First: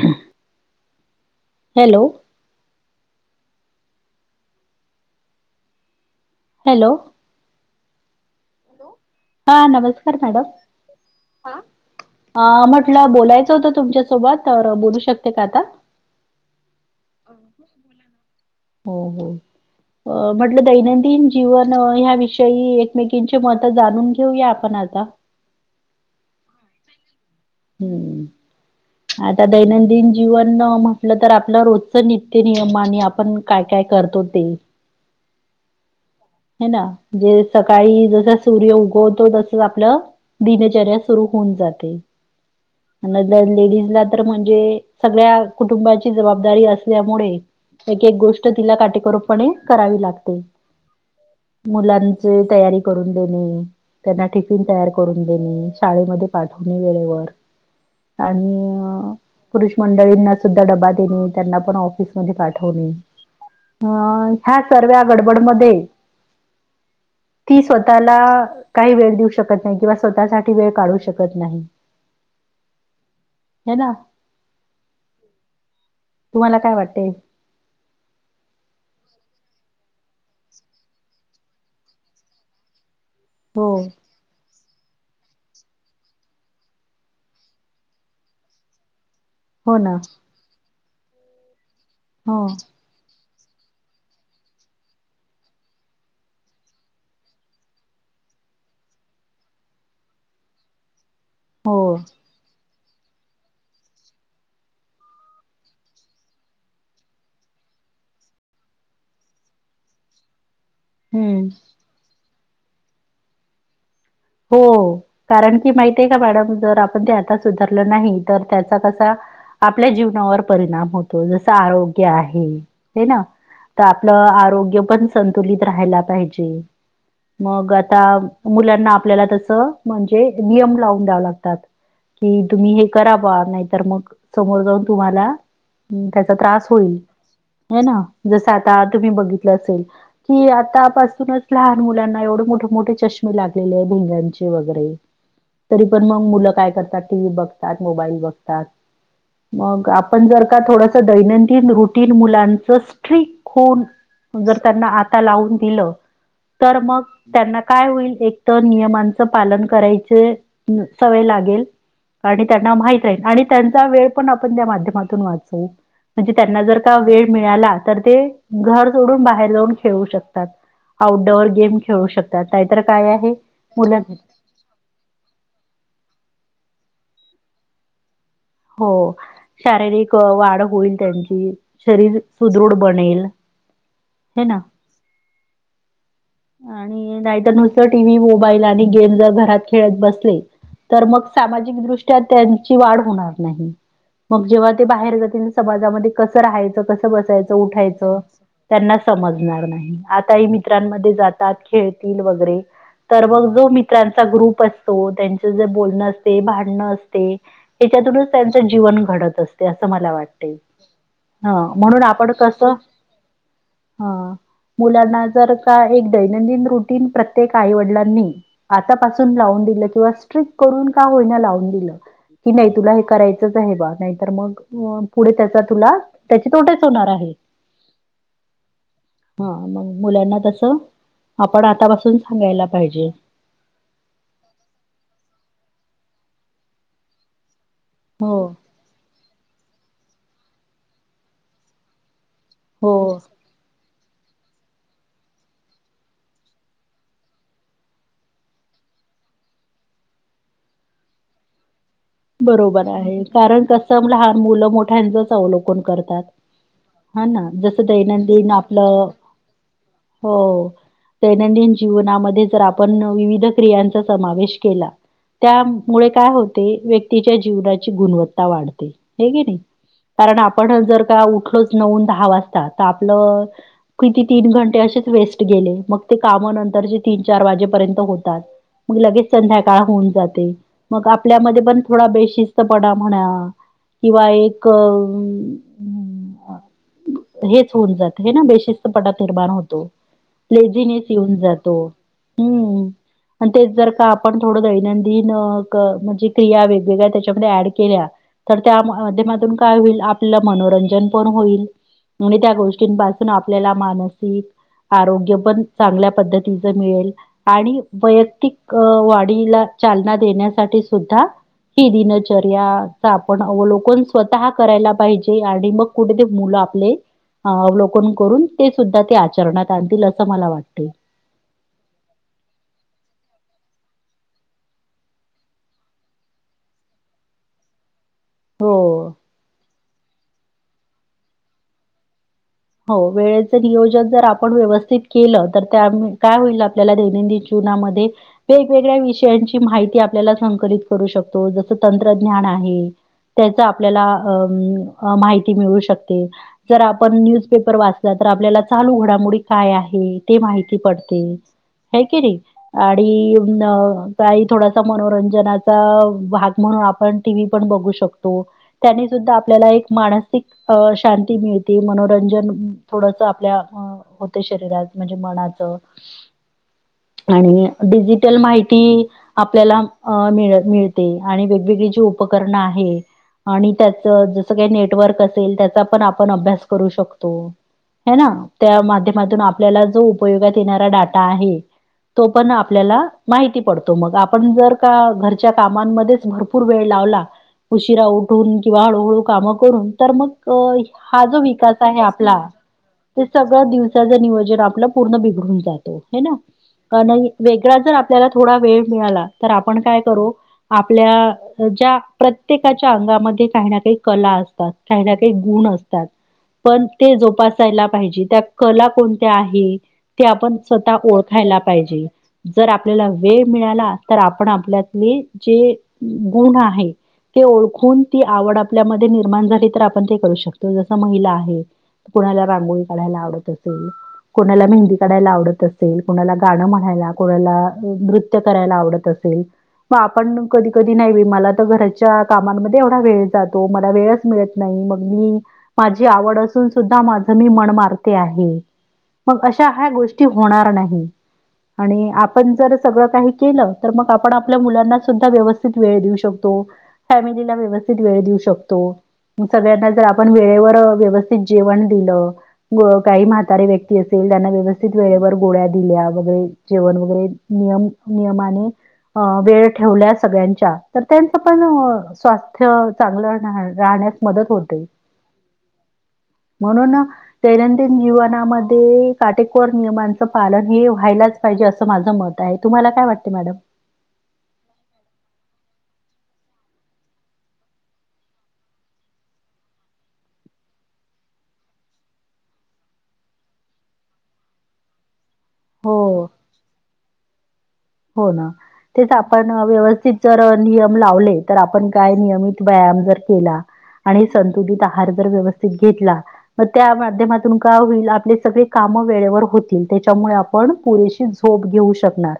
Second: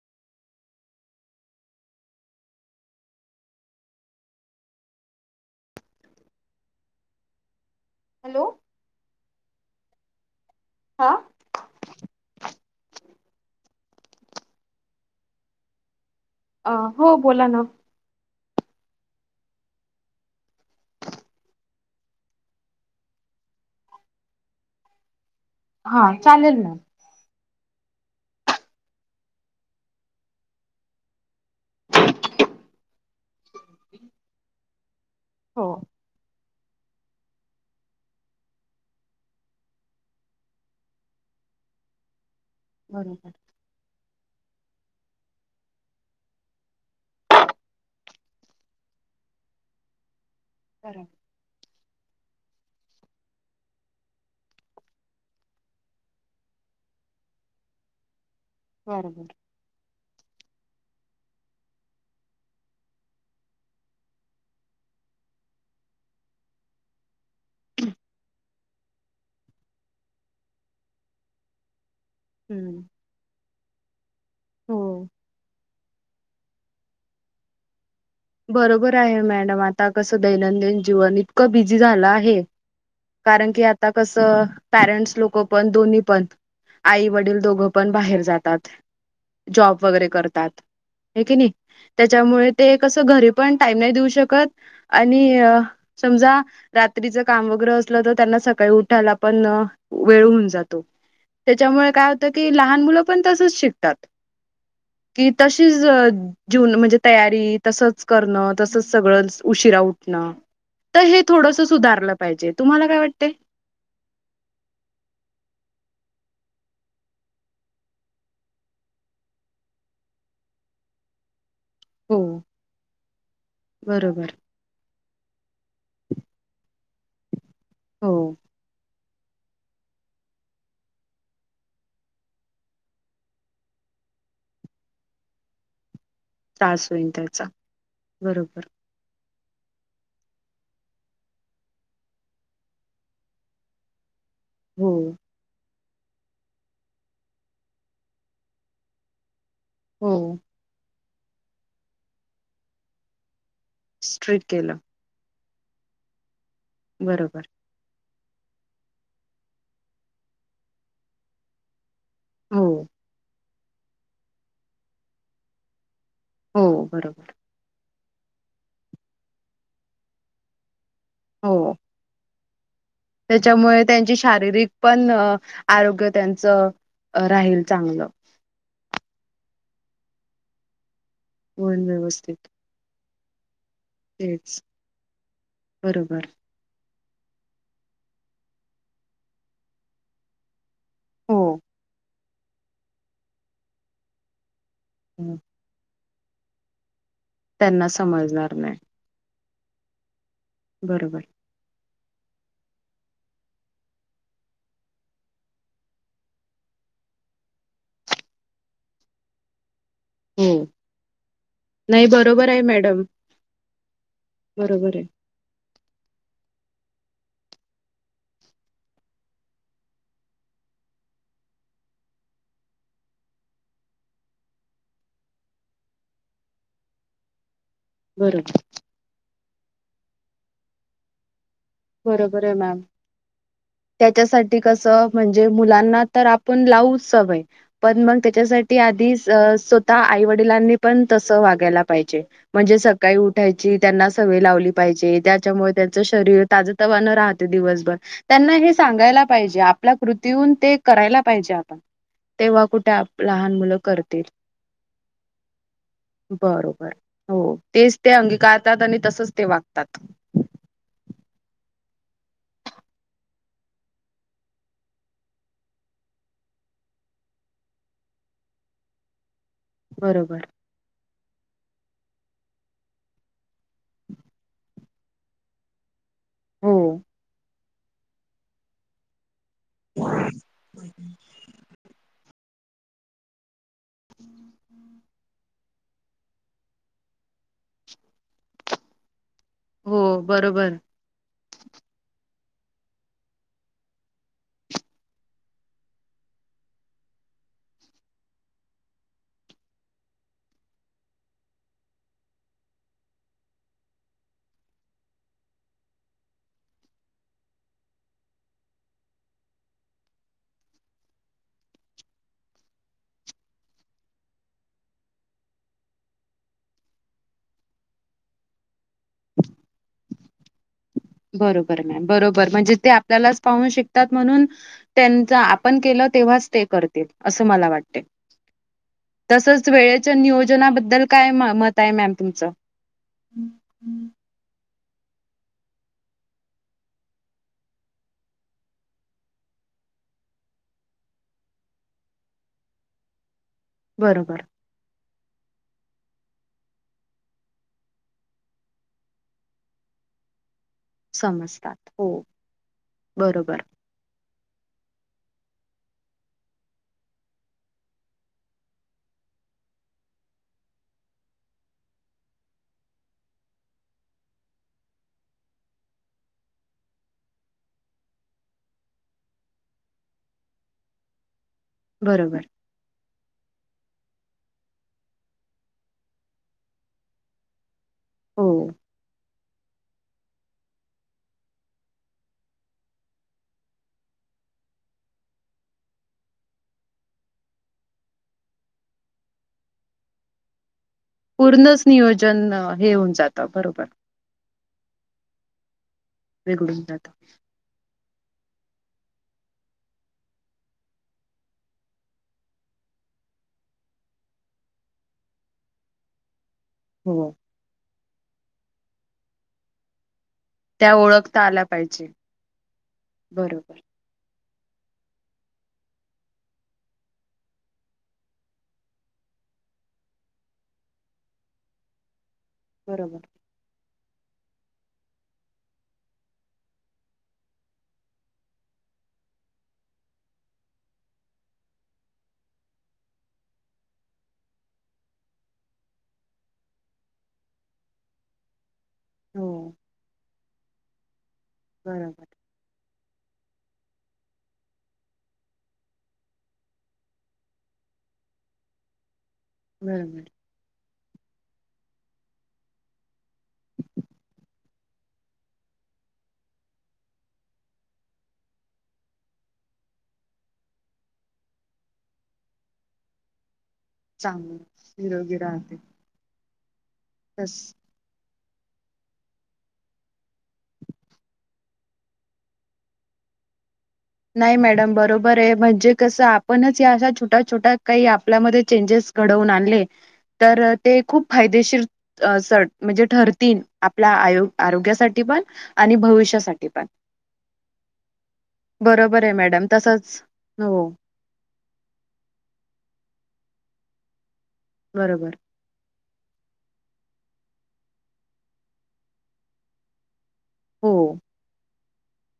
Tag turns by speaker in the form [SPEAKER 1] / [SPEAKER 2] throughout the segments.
[SPEAKER 1] ह. Hello. Hello.
[SPEAKER 2] Hello
[SPEAKER 1] हा नमस्कार मॅडम
[SPEAKER 2] हा
[SPEAKER 1] ह म्हटलं बोलायचं होत तुमच्या सोबत तूझ्या सोबत बोलू शकते का आता
[SPEAKER 2] अ हो बोला ना.
[SPEAKER 1] हो हो. अ म्हटलं दैनंदिन जीवन ह्याविषयी एकमेकीची मत जाणून घेऊया आपण आता
[SPEAKER 2] हा चालेल.
[SPEAKER 1] हम्म. आता दैनंदिन जीवन म्हटलं तर आपल्या रोजच नित्य नियम आणि आपण काय काय करतो ते
[SPEAKER 2] हो
[SPEAKER 1] ह ना जे सकाळी जस सूर्य उगवतो तसच आपलं दिनचर्या सुरू होऊन
[SPEAKER 2] बरोबर
[SPEAKER 1] लेडीज ला तर म्हणजे सगळ्या कुटुंबाची जबाबदारी असल्यामुळे एक एक गोष्ट तिला काटेकोरपणे करावी लागते.
[SPEAKER 2] करा.
[SPEAKER 1] मुलांची तयारी करून देणे. त्यांना टिफिन तयार करून देणे शाळेमध्ये पाठवणे वेळेवर आणि
[SPEAKER 2] बरोबर
[SPEAKER 1] पुरुष मंडळींना सुद्धा डबा देणे त्यांना पण ऑफिसमध्ये पाठवणे. हं ह्या सर्व गडबड मध्ये ती स्वतःला काही वेळ देऊ शकत नाही किंवा स्वतःसाठी वेळ काढू शकत नाही.
[SPEAKER 2] हम्म
[SPEAKER 1] हे ना
[SPEAKER 2] हो.
[SPEAKER 1] तुम्हाला काय वाटेल?
[SPEAKER 2] बरोबर आहे मॅडम आता कसं दैनंदिन जीवन इतकं बिझी झालं आहे. कारण की
[SPEAKER 1] हो
[SPEAKER 2] आता कसं. पॅरेंट्स लोक पण दोन्ही पण आई वडील दोघं पण बाहेर जातात.
[SPEAKER 1] हो
[SPEAKER 2] जॉब
[SPEAKER 1] ना
[SPEAKER 2] वगैरे करतात आहे की नाही
[SPEAKER 1] हो
[SPEAKER 2] त्याच्यामुळे ते कसं घरी पण टाईम नाही देऊ शकत आणि समजा रात्रीच काम वगैरे असल तर सकाळी उठायला पण वेळ होऊन जातो त्याच्यामुळे
[SPEAKER 1] हो
[SPEAKER 2] काय होतंय की लहान मुलं पण तसच शिकतात कि तशीच म्हणजे तयारी तसंच करण तसच सगळं उशीरा उठण तर हे
[SPEAKER 1] हम्म
[SPEAKER 2] थोडस सुधारलं पाहिजे तुम्हाला काय वाटते?
[SPEAKER 1] हो कारण की माहित आहे का मॅडम जर आपण ते आता सुधारलं नाही तर त्याचा कसा आपल्या जीवनावर परिणाम होतो जसं आरोग्य
[SPEAKER 2] हो
[SPEAKER 1] आहे ना तर आपलं
[SPEAKER 2] बरोबर
[SPEAKER 1] आरोग्य पण संतुलित राहायला पाहिजे मग आता
[SPEAKER 2] हो
[SPEAKER 1] मुलांना आपल्याला तसं म्हणजे नियम लावून द्याव लागतात. कि तुम्ही हे करा बा नाहीतर मग समोर जाऊन तुम्हाला त्याचा त्रास होईल हे ना जस
[SPEAKER 2] बरोबर
[SPEAKER 1] आता तुम्ही बघित की आतापासूनच लहान मुलांना एवढे मोठे मोठे चष्मे लागलेले भिंगांचे.
[SPEAKER 2] हो
[SPEAKER 1] वगैरे तरी पण मग मुलं काय करतात टीव्ही बघतात, मोबाईल बघतात. मग
[SPEAKER 2] हो
[SPEAKER 1] आपण जर का थोडस दैनंदिन रुटीन मुलांच स्ट्रीक्ट खून
[SPEAKER 2] स्ट्रिक
[SPEAKER 1] जर
[SPEAKER 2] केलं
[SPEAKER 1] त्यांना आता लावून दिलं तर मग
[SPEAKER 2] बरोबर
[SPEAKER 1] त्यांना काय होईल. एक तर नियमांचं पालन करायचे सवय लागेल. आणि
[SPEAKER 2] हो
[SPEAKER 1] त्यांना माहित आहे आणि त्यांचा वेळ पण आपण त्या माध्यमातून वाचवू. म्हणजे त्यांना
[SPEAKER 2] हो
[SPEAKER 1] जर का
[SPEAKER 2] बरोबर
[SPEAKER 1] वेळ मिळाला तर ते घर सोडून बाहेर जाऊन खेळू शकतात. आउटडोअर
[SPEAKER 2] हो
[SPEAKER 1] गेम खेळू शकतात नाहीतर काय आहे.
[SPEAKER 2] त्याच्यामुळे
[SPEAKER 1] मुलं
[SPEAKER 2] त्यांची शारीरिक पण आरोग्य त्यांचं अ राहील चांगलं.
[SPEAKER 1] हो शारीरिक वाढ होईल त्यांची
[SPEAKER 2] होईल
[SPEAKER 1] शरीर
[SPEAKER 2] व्यवस्थित
[SPEAKER 1] सुदृढ बनेल. हे
[SPEAKER 2] तेच
[SPEAKER 1] ना
[SPEAKER 2] बरोबर.
[SPEAKER 1] आणि नाहीतर नुसत टीव्ही मोबाईल आणि गेम जर घरात खेळत बसले. तर मग
[SPEAKER 2] हो
[SPEAKER 1] सामाजिकदृष्ट्या त्यांची वाढ होणार नाही मग जेव्हा ते बाहेर
[SPEAKER 2] हं.
[SPEAKER 1] समाजामध्ये कसं राहायचं कसं बसायचं
[SPEAKER 2] त्यांना
[SPEAKER 1] उठायचं
[SPEAKER 2] समजणार नाही
[SPEAKER 1] त्यांना समज समजणार नाही आताही मित्रांमध्ये
[SPEAKER 2] बरोबर
[SPEAKER 1] जातात खेळतील वगैरे. तर मग जो मित्रांचा ग्रुप असतो त्यांचे जे बोलणं असते, भांडणं असते त्यातूनच त्यांचं जीवन घडत असते. अस मला
[SPEAKER 2] हो
[SPEAKER 1] वाटते ह म्हणून
[SPEAKER 2] नाही
[SPEAKER 1] आपण
[SPEAKER 2] बरोबर आहे
[SPEAKER 1] कसं.
[SPEAKER 2] मॅडम
[SPEAKER 1] हा
[SPEAKER 2] बरोबर आहे
[SPEAKER 1] मुलांना जर का हे रुटिन प्रत्येक आई वडीलांनी आतापासून लाऊन दिलं कि किंवा स्ट्रिक्ट करून का होईना [unintelligible] दिलं. कि नाही तुला हे करायचंच आहे बा. नाही तर मग पुढे त्याचा तुला त्याचे तोटेच होणार आहे.
[SPEAKER 2] बरोबर
[SPEAKER 1] हं मग मुलांना तसं आपण आतापासून
[SPEAKER 2] बरोबर आहे
[SPEAKER 1] सांगायला
[SPEAKER 2] मॅम,
[SPEAKER 1] पाहिजे
[SPEAKER 2] त्याच्यासाठी कसं म्हणजे मुलांना तर आपण लावूच सवय, पण मग
[SPEAKER 1] हो
[SPEAKER 2] त्याच्यासाठी आधी स्वतः आई वडलांनी पण तस वागायला पाहिजे, म्हणजे
[SPEAKER 1] हो
[SPEAKER 2] सकाळी उठायची त्यांना सवय लावली पाहिजे त्याच्यामुळे त्यांचं शरीर ताज तवानं राहते दिवसभर त्यांना हे सांगायला पाहिजे. आपल्या कृतीहून ते करायला पाहिजे. आता
[SPEAKER 1] बरोबर आहे कारण कसं लहान मुलं मोठ्यांचच अवलोकन करतात.
[SPEAKER 2] बरोबर
[SPEAKER 1] हा ना
[SPEAKER 2] हो
[SPEAKER 1] जसं
[SPEAKER 2] तेच ते
[SPEAKER 1] दैनंदिन
[SPEAKER 2] अंगीकारतात आणि
[SPEAKER 1] आपलं
[SPEAKER 2] तसच ते वागतात
[SPEAKER 1] हो दैनंदिन जीवनामध्ये जर आपण विविध क्रियांचा समावेश केला. त्यामुळे काय होते व्यक्ती तिच्या जीवनाची गुणवत्ता वाढते हे की नाही कारण
[SPEAKER 2] बरोबर
[SPEAKER 1] आपण जर उठलच नऊ आणि दहा वाजता तर आपलं किती तीन घंटे असेच वेस्ट गेले मग ते काम
[SPEAKER 2] हो
[SPEAKER 1] नंतर जी तीन चार वाजेपर्यंत होतात. मग लगेच संध्याकाळ होऊन जाते, मग आपल्यामध्ये पण थोडा बेशिस्त पणा म्हणा किंवा एक हेच होऊन जात हैना बेशिस्तपणात निर्माण होतो
[SPEAKER 2] हो बरोबर
[SPEAKER 1] लेझीनेस येऊन जातो. हम्म. आणि तेच जर का आपण थोडं दैनंदिन अ क म्हणजे क्रिया वेग वेगा त्याच्यामध्ये ऍड केल्या तर त्या माध्यमातून काय होईल, आपलं मनोरंजन पण होईल. मुळे त्या गोष्टींपासून आपल्याला मानसिक आरोग्य पण चांगल्या पद्धतीच मिळेल आणि वैयक्तिक अ वाढीला चालना देण्यासाठी सुद्धा ही दिनचर्याचा आपण अवलोकन स्वतः करायला पाहिजे. आणि मग कुठे ते मुला आपले अवलोकन करून ते सुद्धा ते आचरणात आणतील असं मला वाटते.
[SPEAKER 2] बरोबर मॅम बरोबर म्हणजे ते आपल्यालाच पाहून शिकतात म्हणून त्यांचं आपण केलं तेव्हाचं ते करतील अस मला वाटतंय.
[SPEAKER 1] हो.
[SPEAKER 2] तसच वेळेच्या नियोजनाबद्दल काय म मत आहे मॅम तुमचं?
[SPEAKER 1] हो वेळेच नियोजन जर आपण व्यवस् स्थित केलं तर का काय होईल आपल्याला दैनंदिन जीवनामध्ये वेगवेगळ्याविषयांची विषयांची माहि ती आपल्याला संकलित करू शकतो जस तंत्रज्ञान आहे. त्याचं आपल्याला अ
[SPEAKER 2] बरोबर
[SPEAKER 1] अ माहिती मिळू शकते. जर आपण न्यूज पेपर वाचला तर आपल्याला चालू घडामोडी काय आहे. ते माहि ती पडतेच
[SPEAKER 2] समजतात
[SPEAKER 1] है
[SPEAKER 2] हो
[SPEAKER 1] की नहि आणि
[SPEAKER 2] बरोबर
[SPEAKER 1] ण काही थोडासा मनोरंजनाचा भाग म्हणून आपण टीव्ही पण बघू शकतो त्याने सु द्धा आपल्याला एक मानसिक अ शांती मिळते. मनोरंजन अ थोडसं आपल्या अं होते शरीरात म्हणजे मनाचं आणि डिजिटल माहिती आपल्याला मिळ मिळते आणि वि विजेची
[SPEAKER 2] बरोबर.
[SPEAKER 1] उपकरण आहे. आणि त्यात तर जसं काही नेटवर्क असेल त्याचा पण आपण अभ्यास करू शकतो. है ना
[SPEAKER 2] हो
[SPEAKER 1] त्या माध्यमातून आपल्याला जो उपयोगात येणारा डाटा आहे. तो पण आपल्याला माहिती पडतो मग. आपण जर का घरच्या कामांमध्येच भरपूर वेळ ला लावला उशिरा उठून किंवा हळु हळु काम करून तर मग हा जो विकास
[SPEAKER 2] पूर्णच
[SPEAKER 1] [unintelligible] आपला
[SPEAKER 2] नियोजन अ, हे होऊन
[SPEAKER 1] ते
[SPEAKER 2] जातं
[SPEAKER 1] सगळं
[SPEAKER 2] बरोबर
[SPEAKER 1] दिवसाचं नियो जन आपलं पूर्ण बिघडून जातो है ना.
[SPEAKER 2] बिघडून
[SPEAKER 1] का
[SPEAKER 2] जातं.
[SPEAKER 1] नई वेगळा जर आपल्याला थोडा वेळ मिळाला तर आपण काय करू, आपल्या ज्या प्रत्येकाच्या अंगामध् काही ना काही कला असतात. काही ना काही गुण असतात. पण ते
[SPEAKER 2] हो
[SPEAKER 1] जोपासायला पाहिजे त्या कला कोणत्या आहे. ते आपण
[SPEAKER 2] त्या
[SPEAKER 1] स्वतः
[SPEAKER 2] ओळखता
[SPEAKER 1] ओळखायला
[SPEAKER 2] आल्या
[SPEAKER 1] पाहिजे. जर आपल्याला वेळ
[SPEAKER 2] बरोबर
[SPEAKER 1] मिळाला तर आप पण आपल्यातली जी गुण आहे. ते ओळखून ती आवड आपल्यामध्ये निर्माण झाली तर आपण ते करू शकतो जस महिला आहे. हे त कुणाला रांगोळी काढायला
[SPEAKER 2] बरोबर
[SPEAKER 1] आवडत असेल. कोणाला मेहंदी काढायला आवडत असेल, कोणाला गाणं म्हणायला, कोणाला नृत्य करायला आवडत असेल. म आपण कधी कधी, नाही बई मला तर घराच्या कामांमध्ये एवढा वेळ जातो मला वेळच मिळत नाही. मग मी माझी आवड असून सुद्धा माझ मी मन मारते आहे. मग
[SPEAKER 2] हो.
[SPEAKER 1] अशा ह्या गोष्टी होणार नाही आणि
[SPEAKER 2] बरोबर
[SPEAKER 1] आपण जर सगळं काही केलं तर मग आपण आपल्या मुलांना सुद्धा व्यवस्थित वेळ देऊ शकतो. फॅमिलीला व्यवस्थित देऊ शकतो. सगळ्यांना जर
[SPEAKER 2] बरोबर
[SPEAKER 1] आपण वेळेवर व्यवस् स्थित जेवण दिलं. काही म्हातारे व्यक्ती असेल त्यांना व्यवस्थित वेळेवर गोळ्या दिल्या वगैरे जेवण वगैरे नियम नियमानी अ वेळ ठेवल्या सगळ्यांच्या तर त्यांचं पण स्वास्थ्य चांगलं न्हा
[SPEAKER 2] चांग निरोगी राहते.
[SPEAKER 1] म्हणून
[SPEAKER 2] तस
[SPEAKER 1] दैनंदिन जीवन ना मध्ये काटेकोर नियमांचं पालन हे व्हायलाच पाहिजे असं माझं मत आहे, तुम्हाला काय वाट? मॅडम
[SPEAKER 2] नाही मॅडम बरोबर ये, म्हणजे कसं आपणच या अशा छोट्या छोट्या काही आपल्यामध्ये चेंजेस घडवून आणले. तर ते खूप फायदेशीर अ सर म्हणजे ठरतील आपल्या आयो आरोग्यासाठी पण आणि
[SPEAKER 1] हो.
[SPEAKER 2] भविष्यासाठी पण
[SPEAKER 1] हो ना तेच
[SPEAKER 2] बरोबर आहे
[SPEAKER 1] आपण
[SPEAKER 2] मॅडम
[SPEAKER 1] व्यवस्थित
[SPEAKER 2] तसच
[SPEAKER 1] जर
[SPEAKER 2] हो
[SPEAKER 1] नियम लावले तर आपण काय नियमित व्यायाम जर केला. आणि संतुलित आहार जर
[SPEAKER 2] बरोबर
[SPEAKER 1] व्यवस्थित घेतला. मग त्या माध्यमातून काय होईल? आपले सगळे काम वेळेवर होतील त्याच्यामुळे आप पण
[SPEAKER 2] हो
[SPEAKER 1] पुरेशी झोप घेऊ शकणार.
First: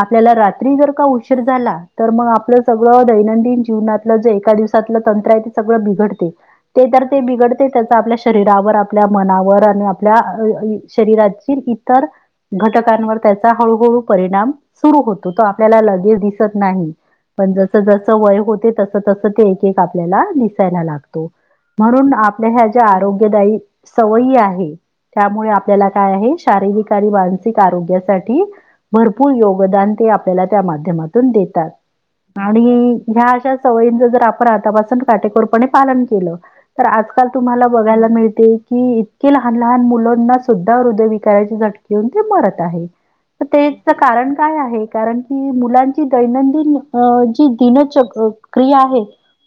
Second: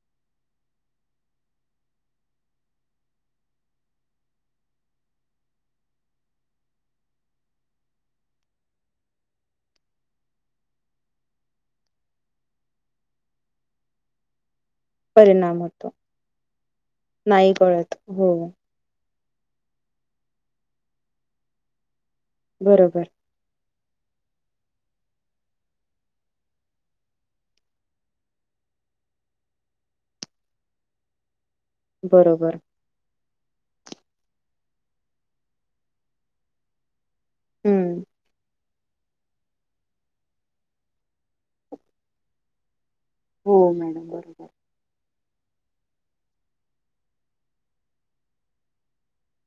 [SPEAKER 1] आपल्याला रात्री जर का उशीर झाला तर मग आपलं सगळं दैनंदिन जीवनातलं जे एका दिवसात ल तंत्र आहे ते सगळं बिघडते, ते तर ते बिघडते त्याचा आपल्या शरीरावर, आपल्या मनावर आणि आप आपल्या [unintelligible] शरीराचील इतर घटकांवर त्याचा हळूहळू परिणाम सुरू होतो, तो
[SPEAKER 2] परिणाम
[SPEAKER 1] आपल्याला
[SPEAKER 2] होतो
[SPEAKER 1] लगेच दिसत नाही, पण
[SPEAKER 2] नाही
[SPEAKER 1] जस
[SPEAKER 2] कळत
[SPEAKER 1] जस
[SPEAKER 2] हो
[SPEAKER 1] वय होते तस तस त ते एक एक आपल्याला दिसायला लागतो म्हणून आपल्या ह्या ज्या
[SPEAKER 2] बरोबर
[SPEAKER 1] आरोग्यदायी सवयी आहे. त्यामुळे आपल्याला काय आहे, शारीरिक आणि मानसिक आरोग्यासाठी भरपूर योग गदान ते आपल्याला त्या माध्यमातून देतात
[SPEAKER 2] बरोबर
[SPEAKER 1] आणि ह्या अश्या सवयींच जर आपण आतापासून काटेकोरपणे पालन केलं तर आजकाल तुम्हाला
[SPEAKER 2] हम्म
[SPEAKER 1] बघायला मिळते. कि इतके लहान लहान मुलांना सुद्धा हृदय विकाराची झटके होऊन ते मरत आहे. तर
[SPEAKER 2] हो
[SPEAKER 1] त्याचं
[SPEAKER 2] मॅडम
[SPEAKER 1] कारण
[SPEAKER 2] बरोबर
[SPEAKER 1] काय आहे कारण की मुलांची दैनंदिन अ जी दिन च क्रिया आहे.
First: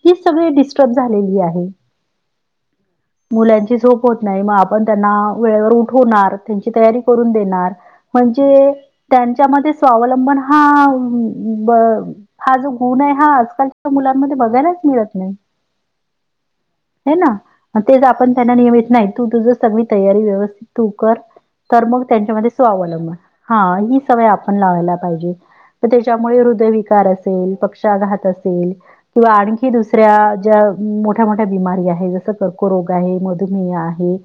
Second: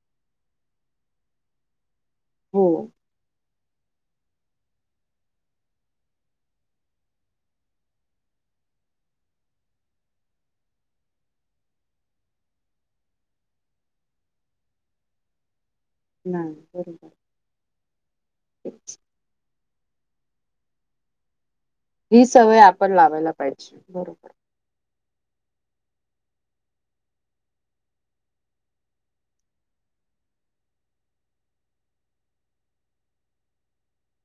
[SPEAKER 1] ही सगळी डिस्टब झालेली आहे.
[SPEAKER 2] हो.
[SPEAKER 1] मुलांची झोप होत नाही, मग आपण त्यांना वेळेवर उठवणार, त्यांची तयारी करून देणार [unintelligible] चे त्यांच्या मध्येच स्वावलंबन हा ब हा जो गुण आहे, हा आजकालच्या मुलांमध्ये बघायलाच मिळत नाही.
[SPEAKER 2] नाही बरोबर
[SPEAKER 1] म तेच आपण त्यांना नियमित नाही, तू तुझ सगळी तयारी व्यवस्थित तू कर तर मग
[SPEAKER 2] ही
[SPEAKER 1] त्यांच्यामध्ये
[SPEAKER 2] सवय आपण
[SPEAKER 1] स्वावलंबन
[SPEAKER 2] लावायला
[SPEAKER 1] हा
[SPEAKER 2] पाहिजे
[SPEAKER 1] ही सवय
[SPEAKER 2] बरोबर
[SPEAKER 1] आप पण लावायला पाहिजे त त्याच्यामुळे हृदयविकार असेल, पक्षाघात असेल किंवा आणखी दुसऱ्या ज्या मोठ्या मोठ्या बिमारी आहे जसं कर्करोग आहे, मधुमेह आहे.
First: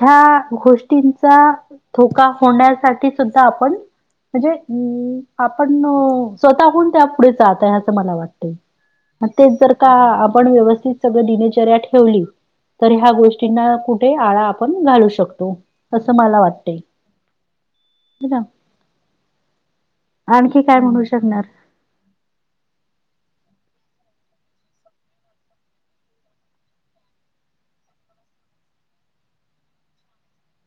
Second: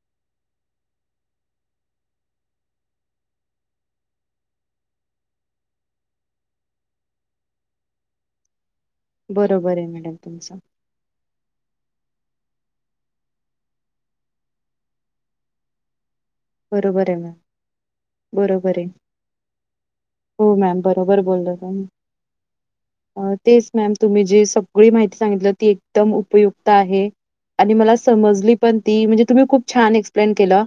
[SPEAKER 1] ह्या गोष्टींचा धोका होण्यासाठी सुद्धा आपण म्हणजे उम्म आपण स्वतःहून त्या पुढे जात आहे अस मला वाटते. म तेच जर
[SPEAKER 2] बरोबर आहे
[SPEAKER 1] का
[SPEAKER 2] मॅडम
[SPEAKER 1] आपण
[SPEAKER 2] तुमचं
[SPEAKER 1] व्यवस्थित सगळ दिनचर्या ठेवली. तर ह्या गोष्टींना कुठे आळा आपण घालू शकतो अस
[SPEAKER 2] बरोबर ये मॅम
[SPEAKER 1] है ना?
[SPEAKER 2] बरोबर ये हो
[SPEAKER 1] आणखी काय
[SPEAKER 2] मॅम
[SPEAKER 1] म्हणू हम्म.
[SPEAKER 2] बरोबर
[SPEAKER 1] शकणार?
[SPEAKER 2] बोल्ला तुम्ही अ तेच मॅम तुम्ही जी सगळी माहिती सांगितलं ती एकदम उपयुक्त आहे. आनी मला समजली पण ती म्हणजे तुम्ही खूप छान एक्सप्लेन केलं.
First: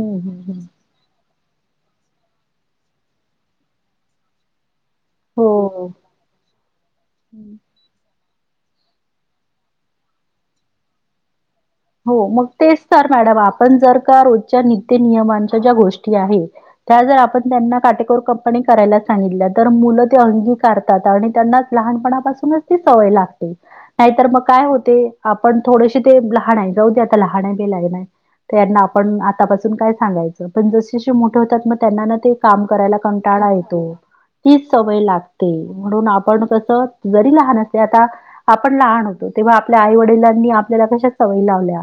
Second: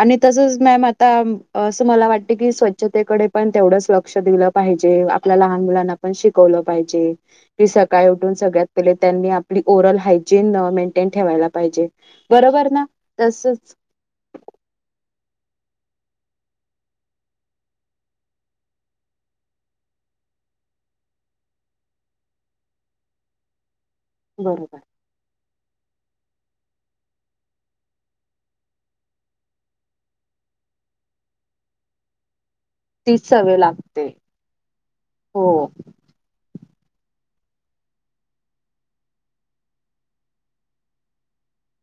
[SPEAKER 2] आणि
[SPEAKER 1] हं,
[SPEAKER 2] तसच
[SPEAKER 1] हं.
[SPEAKER 2] मॅम आता अम असं मला वाट त कि स्वच्छतेकडे पण तेवढंच लक्ष दिलं पाहिजे. जे आपल्या लहान
[SPEAKER 1] हो.
[SPEAKER 2] मुलांना पण शिकवलं पायजे, की सकाळी उ टून सगळ्यात पले त्यांनी आपली ओरल हायजीन मेंटेन ठेवायला पाहिजे.
[SPEAKER 1] हो मग
[SPEAKER 2] बरोबर
[SPEAKER 1] तेच
[SPEAKER 2] ना?
[SPEAKER 1] तर मॅडम
[SPEAKER 2] तसच
[SPEAKER 1] आपण जर का रोजच्यानी ते नियमांच्या ज्या गोष्टी आहे त्या जर आपण त्यांना काटेकोरकपणे करायला सांगितल्या तर म मुलं ते अंगिकारतात आणि त्यांनाच लहानपणापासूनच ती सवय लागते. नाही तर मग काय
[SPEAKER 2] बरोबर
[SPEAKER 1] होते आपण थोडेशे ते लहाण हाय जाऊ दे आता लहााण हाय बी लाय नाही. त्यांना आपण आतापासून काय सांगायचं पण जसजसे मोठे होतात मग त्यांना ना ते काम करायला
[SPEAKER 2] तीच
[SPEAKER 1] कंटाळा
[SPEAKER 2] सवय
[SPEAKER 1] येतो
[SPEAKER 2] लागते.
[SPEAKER 1] तीच सवय
[SPEAKER 2] हो.
[SPEAKER 1] लागते म्हणून आपण क तर जरी लहान असते आता आपण लहाण होतो तेव्हा आपल्या आई वडिलांनी आपल्याला कशा सवयी लावल्या.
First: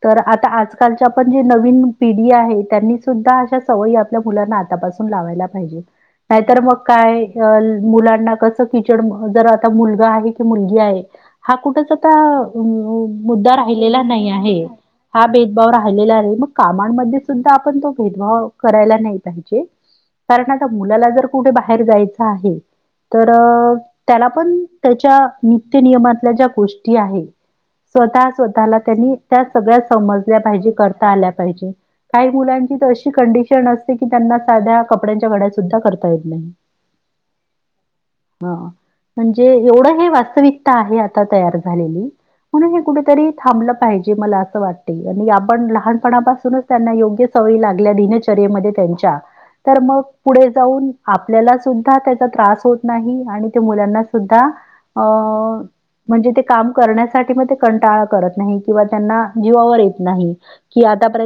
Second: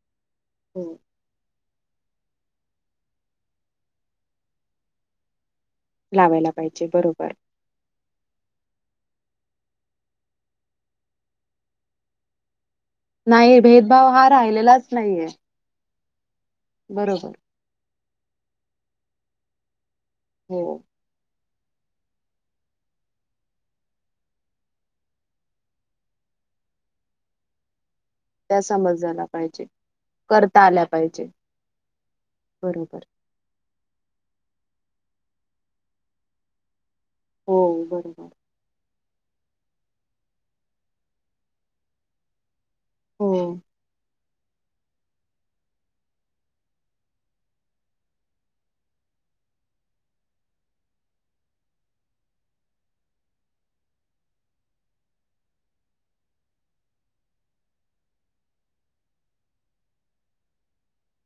[SPEAKER 1] [inaudible] तर आता
[SPEAKER 2] हो.
[SPEAKER 1] आजकालच्या पण जे नव नवीन पिढी आहे त्यांनी सुद्धा अशा सवयी आपल्या मुलांना आतापासून लावायला पाहिजे
[SPEAKER 2] लावायला
[SPEAKER 1] नाहीतर मग
[SPEAKER 2] पाहिजे
[SPEAKER 1] काय
[SPEAKER 2] बरोबर.
[SPEAKER 1] अल मुला [inaudible] कच किचड म जर आता मुलगा आहे की मुलगी आहे हा कुठच आता
[SPEAKER 2] नाही भेद.
[SPEAKER 1] ला नाही आहे हा भेदभाव रा [unintelligible] रे मग कामांमध्ये
[SPEAKER 2] बरोबर
[SPEAKER 1] सुद्धा आपन तो भेदभाव करायला नाही पाहिजे. कारण आता
[SPEAKER 2] हो
[SPEAKER 1] मुलाला जर कुठे बाहेर जायचं आहे. तर त्याला पण त्याच्या नित्य नियमातल्या ज्या गोष्टी आहेत स्वतः
[SPEAKER 2] त्या
[SPEAKER 1] स्वतःला
[SPEAKER 2] समज
[SPEAKER 1] त्यांनी
[SPEAKER 2] झाला
[SPEAKER 1] त्या
[SPEAKER 2] पाहिजे
[SPEAKER 1] सगळ्या समजल्या पाहिजे करता आल्या पाहिजे. काही मुलांची त
[SPEAKER 2] बरोबर
[SPEAKER 1] अशी कंडीशण अस ते की त्यांना साध्या कपड्यांच्या घड्या सुद्धा करता येत नाही.
[SPEAKER 2] हो बरोबर
[SPEAKER 1] हां. म्हणजे येवढं हे वास्तविकता आहे आता तयार झालेली म्हणून कुठंतरी
[SPEAKER 2] हो
[SPEAKER 1] थांबलं पाहिजे मला. अस वाटते आणि आपण लहानपणापासूनच त्यांना योग्य सवयी लागल्या दिनचर्येमध्ये त्यांच्या तर मग पुढे जाऊन आपल्याला सुद्धा त्याचा त्रास होत नाही आणि ते मुलांना सुद्धा अ म्हणजे ते काम करण्यासाठी म ते कंटाळ करत नाही किंवा त्यांना जीवावर येत नाही की आतापरे